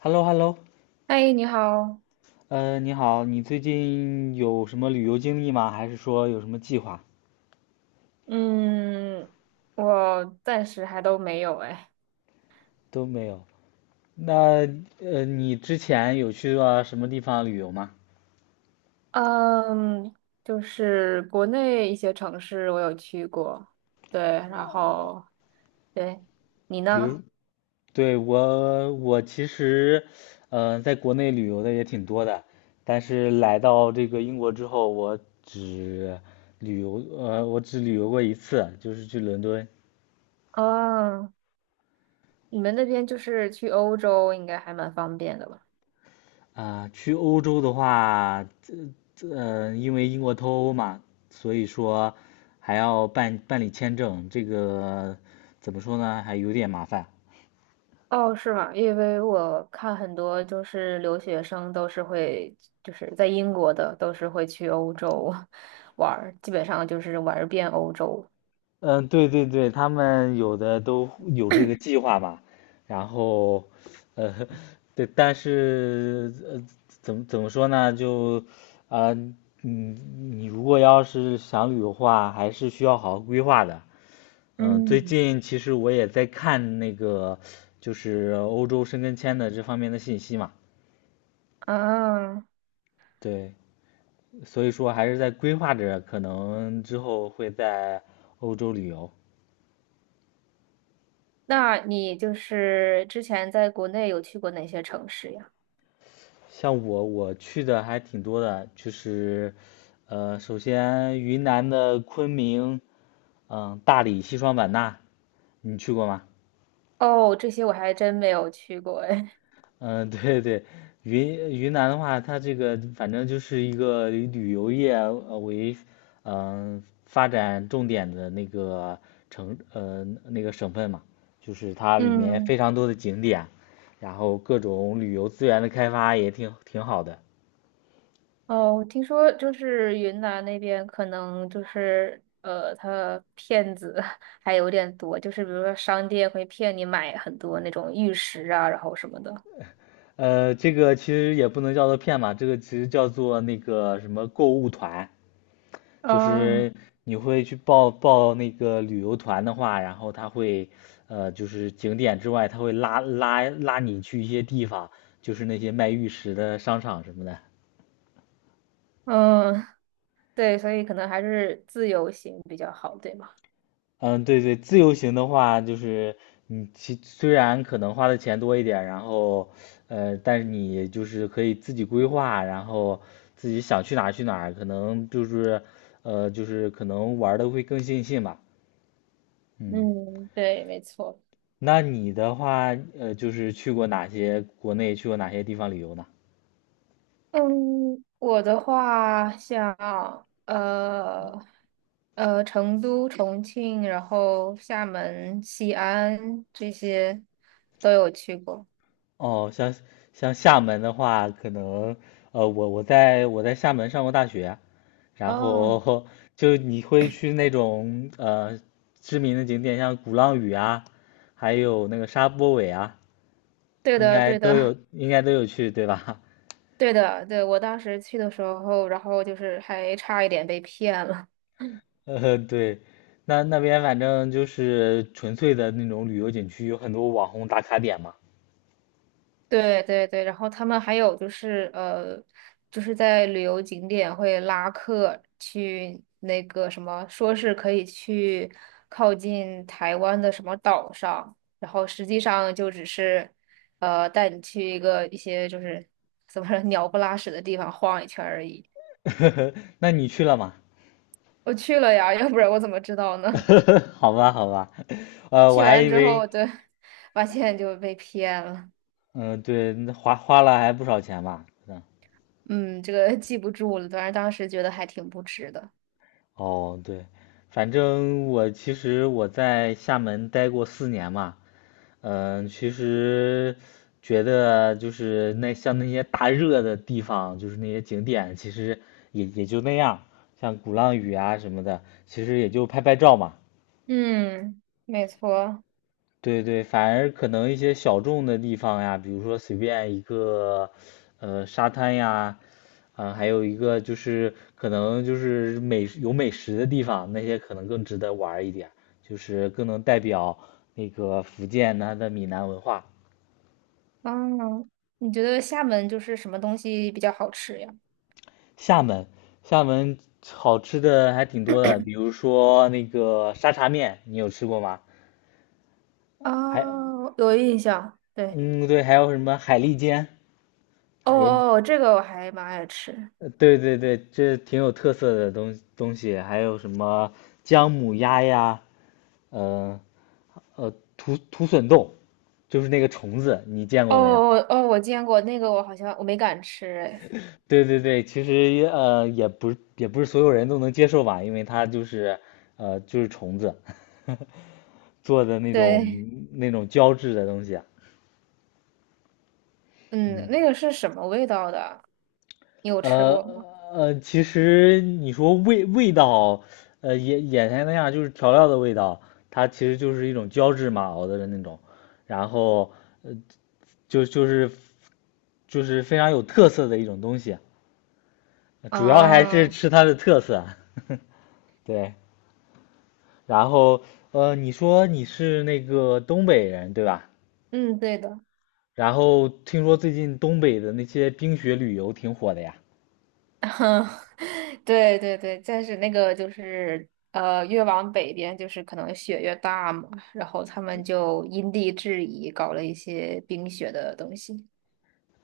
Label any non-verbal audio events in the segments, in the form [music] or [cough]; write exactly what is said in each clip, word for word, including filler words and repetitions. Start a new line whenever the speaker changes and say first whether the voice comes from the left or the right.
left: h e l l o h e l l o
right: 嗨，你好。
left: 呃，你好，你最近有什么旅游经历吗？还是说有什么计划？
right: 嗯，我暂时还都没有哎。
left: 都没有。那呃，你之前有去过什么地方旅游吗？
right: 嗯，就是国内一些城市我有去过，对，然后对，你
left: 比如，
right: 呢？
left: 对，我，我其实，呃，在国内旅游的也挺多的，但是来到这个英国之后，我只旅游，呃，我只旅游过一次，就是去伦敦。
right: 哦，你们那边就是去欧洲应该还蛮方便的吧？
left: 啊、去欧洲的话，嗯，因为英国脱欧嘛，所以说还要办办理签证，这个怎么说呢，还有点麻烦。
right: 哦，是吗？因为我看很多就是留学生都是会，就是在英国的都是会去欧洲 [laughs] 玩儿，基本上就是玩儿遍欧洲。
left: 嗯，对对对，他们有的都有这个计划嘛，然后，呃，[laughs] 对，但是呃，怎么怎么说呢，就，啊，你你如果要是想旅游的话，还是需要好好规划的。嗯，最
right: 嗯。
left: 近其实我也在看那个，就是欧洲申根签的这方面的信息嘛。
right: 啊，
left: 对，所以说还是在规划着，可能之后会在欧洲旅游。
right: 那你就是之前在国内有去过哪些城市呀？
left: 像我，我去的还挺多的，就是，呃，首先云南的昆明，嗯、大理、西双版纳，你去过吗？
right: 哦，这些我还真没有去过哎。
left: 嗯，对对，云云南的话，它这个反正就是一个以旅游业呃为嗯、呃发展重点的那个城呃那个省份嘛，就是它
right: [laughs]
left: 里面
right: 嗯，
left: 非常多的景点，然后各种旅游资源的开发也挺挺好的。
right: 哦，听说就是云南那边可能就是呃，他骗子 [laughs] 还有点多，就是比如说商店会骗你买很多那种玉石啊，然后什么的。
left: 呃，这个其实也不能叫做骗嘛，这个其实叫做那个什么购物团，就
right: 嗯
left: 是你会去报报那个旅游团的话，然后他会，呃，就是景点之外，他会拉拉拉你去一些地方，就是那些卖玉石的商场什么的。
right: 嗯，[laughs] 对，所以可能还是自由行比较好，对吗？
left: 嗯，对对，自由行的话，就是你其虽然可能花的钱多一点，然后，呃，但是你就是可以自己规划，然后自己想去哪儿去哪儿，可能就是，呃，就是可能玩的会更尽兴吧。嗯。
right: 嗯，对，没错。
left: 那你的话，呃，就是去过哪些国内，去过哪些地方旅游呢？
right: 嗯，我的话像呃呃成都、重庆，然后厦门、西安这些都有去过。
left: 哦，像像厦门的话，可能呃，我我在我在厦门上过大学，然
right: 哦，
left: 后就你会去那种呃知名的景点，像鼓浪屿啊，还有那个沙坡尾啊，
right: 对
left: 应
right: 的，
left: 该
right: 对
left: 都
right: 的，
left: 有，应该都有去，对吧？
right: [laughs] 对的，对，我当时去的时候，然后就是还差一点被骗了。
left: [laughs] 呃，对，那那边反正就是纯粹的那种旅游景区，有很多网红打卡点嘛。
right: 对对对，然后他们还有就是呃，就是在旅游景点会拉客去那个什么，说是可以去靠近台湾的什么岛上，然后实际上就只是呃带你去一个一些就是怎么说鸟不拉屎的地方晃一圈而已。
left: [laughs] 那你去了吗？
right: 我去了呀，要不然我怎么知道呢？[laughs]
left: [laughs] 好吧，好吧，呃，我
right: 去
left: 还
right: 完
left: 以
right: 之
left: 为，
right: 后，对，发现就被骗了。
left: 嗯、对，那花花了还不少钱吧？嗯，
right: 嗯，这个记不住了，反正当时觉得还挺不值的。
left: 哦，对，反正我其实我在厦门待过四年嘛，嗯、其实觉得就是那像那些大热的地方，就是那些景点，其实也也就那样，像鼓浪屿啊什么的，其实也就拍拍照嘛。
right: 嗯，没错。
left: 对对，反而可能一些小众的地方呀，比如说随便一个，呃，沙滩呀，啊、还有一个就是可能就是美有美食的地方，那些可能更值得玩儿一点，就是更能代表那个福建它的闽南文化。
right: 嗯，你觉得厦门就是什么东西比较好吃呀？
left: 厦门，厦门好吃的还挺多的，比如说那个沙茶面，你有吃过吗？还，
right: 哦，有印象。对，
left: 嗯，对，还有什么海蛎煎，
right: 哦
left: 啊也
right: 哦，这个我还蛮爱吃。
left: 呃对对对，这挺有特色的东东西，还有什么姜母鸭呀，呃呃，土土笋冻，就是那个虫子，你见
right: 哦
left: 过没有？
right: 哦哦，我见过那个，我好像我没敢吃。哎，
left: 对对对，其实呃也不是也不是所有人都能接受吧，因为它就是呃就是虫子 [laughs] 做的那种
right: 对，
left: 那种胶质的东西啊
right: 嗯，
left: 嗯。
right: 那个是什么味道的？你有吃
left: 呃
right: 过吗？
left: 呃，其实你说味味道，呃，眼眼前那样就是调料的味道，它其实就是一种胶质嘛熬的那种，然后就就是就是非常有特色的一种东西，主要还是
right: 啊，
left: 吃它的特色。[laughs] 对，然后呃，你说你是那个东北人对吧？
right: 嗯，对的。
left: 然后听说最近东北的那些冰雪旅游挺火的呀，
right: [laughs] 对对对，但是那个就是呃，越往北边就是可能雪越大嘛，然后他们就因地制宜搞了一些冰雪的东西。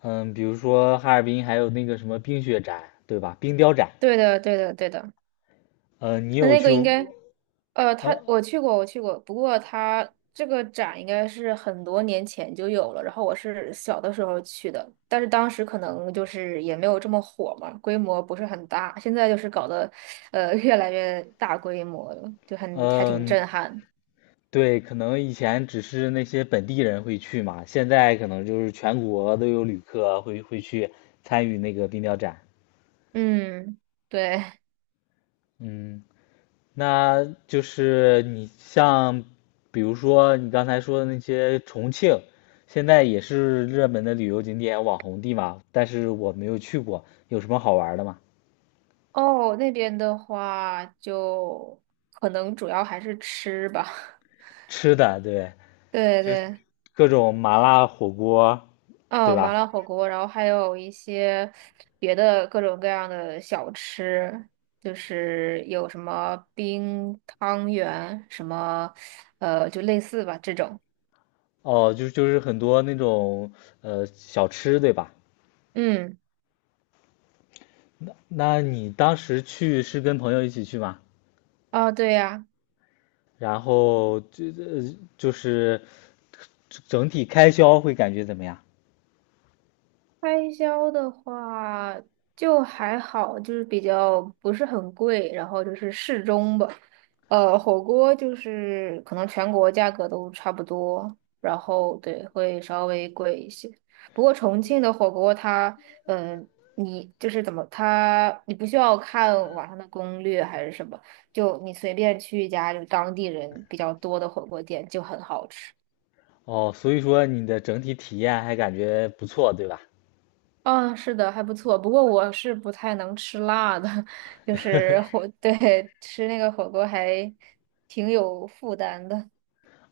left: 嗯，比如说哈尔滨还有那个什么冰雪展对吧？冰雕展。
right: 对的，对的，对的。
left: 呃，你
right: 那
left: 有
right: 那
left: 去
right: 个应该，呃，
left: 呃
right: 他我去过，我去过，不过他这个展应该是很多年前就有了，然后我是小的时候去的，但是当时可能就是也没有这么火嘛，规模不是很大，现在就是搞得，呃，越来越大规模了，就很还挺
left: 嗯、
right: 震撼。
left: 对，可能以前只是那些本地人会去嘛，现在可能就是全国都有旅客会会去参与那个冰雕展。
right: 嗯，对。
left: 嗯，那就是你像，比如说你刚才说的那些重庆，现在也是热门的旅游景点、网红地嘛，但是我没有去过，有什么好玩的吗？
right: 哦，那边的话就可能主要还是吃吧。
left: 吃的，对，
right: [laughs] 对对。
left: 各种麻辣火锅，对
right: 哦，
left: 吧？
right: 麻辣火锅，然后还有一些别的各种各样的小吃，就是有什么冰汤圆，什么，呃，就类似吧这种。
left: 哦，就就是很多那种呃小吃，对吧？
right: 嗯，
left: 那你当时去是跟朋友一起去吗？
right: 哦，对呀、
left: 然后就呃就是整体开销会感觉怎么样？
right: 开销的话就还好，就是比较不是很贵，然后就是适中吧。呃，火锅就是可能全国价格都差不多，然后对，会稍微贵一些。不过重庆的火锅它，嗯、你就是怎么它，你不需要看网上的攻略还是什么，就你随便去一家就是当地人比较多的火锅店就很好吃。
left: 哦，所以说你的整体体验还感觉不错，对吧？
right: 嗯，是的，还不错。不过我是不太能吃辣的，[laughs] 就是火，[laughs] 对，吃那个火锅还挺有负担的。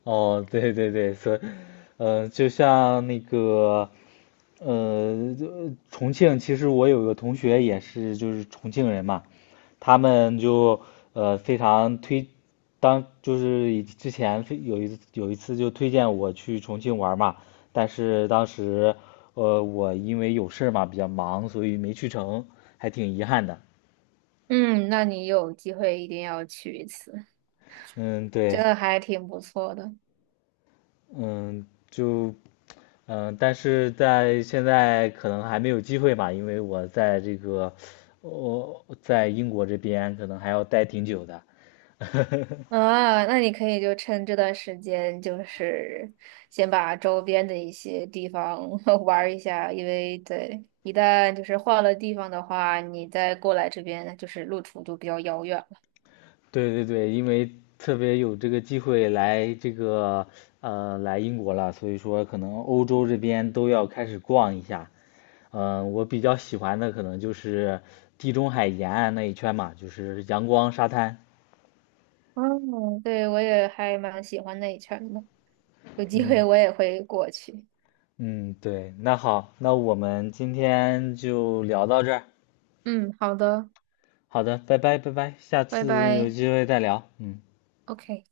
left: 哦，对对对，所以，呃，就像那个，呃，就重庆，其实我有个同学也是，就是重庆人嘛，他们就呃非常推，当就是以之前非有一有一次就推荐我去重庆玩嘛，但是当时呃我因为有事儿嘛比较忙，所以没去成，还挺遗憾的。
right: 嗯，那你有机会一定要去一次，
left: 嗯，
right: 真
left: 对。
right: 的还挺不错的。
left: 嗯，就，嗯，但是在现在可能还没有机会吧，因为我在这个，我在英国这边可能还要待挺久的。[laughs]
right: 啊，那你可以就趁这段时间，就是先把周边的一些地方 [laughs] 玩儿一下，因为对，一旦就是换了地方的话，你再过来这边就是路途就比较遥远了。
left: 对对对，因为特别有这个机会来这个，呃，来英国了，所以说可能欧洲这边都要开始逛一下。嗯，我比较喜欢的可能就是地中海沿岸那一圈嘛，就是阳光沙滩。
right: 嗯，对，我也还蛮喜欢那一圈的。有机会
left: 嗯。
right: 我也会过去。
left: 嗯，对，那好，那我们今天就聊到这儿。
right: 嗯，好的，
left: 好的，拜拜，拜拜，下
right: 拜
left: 次有
right: 拜
left: 机会再聊。嗯。
right: ，OK。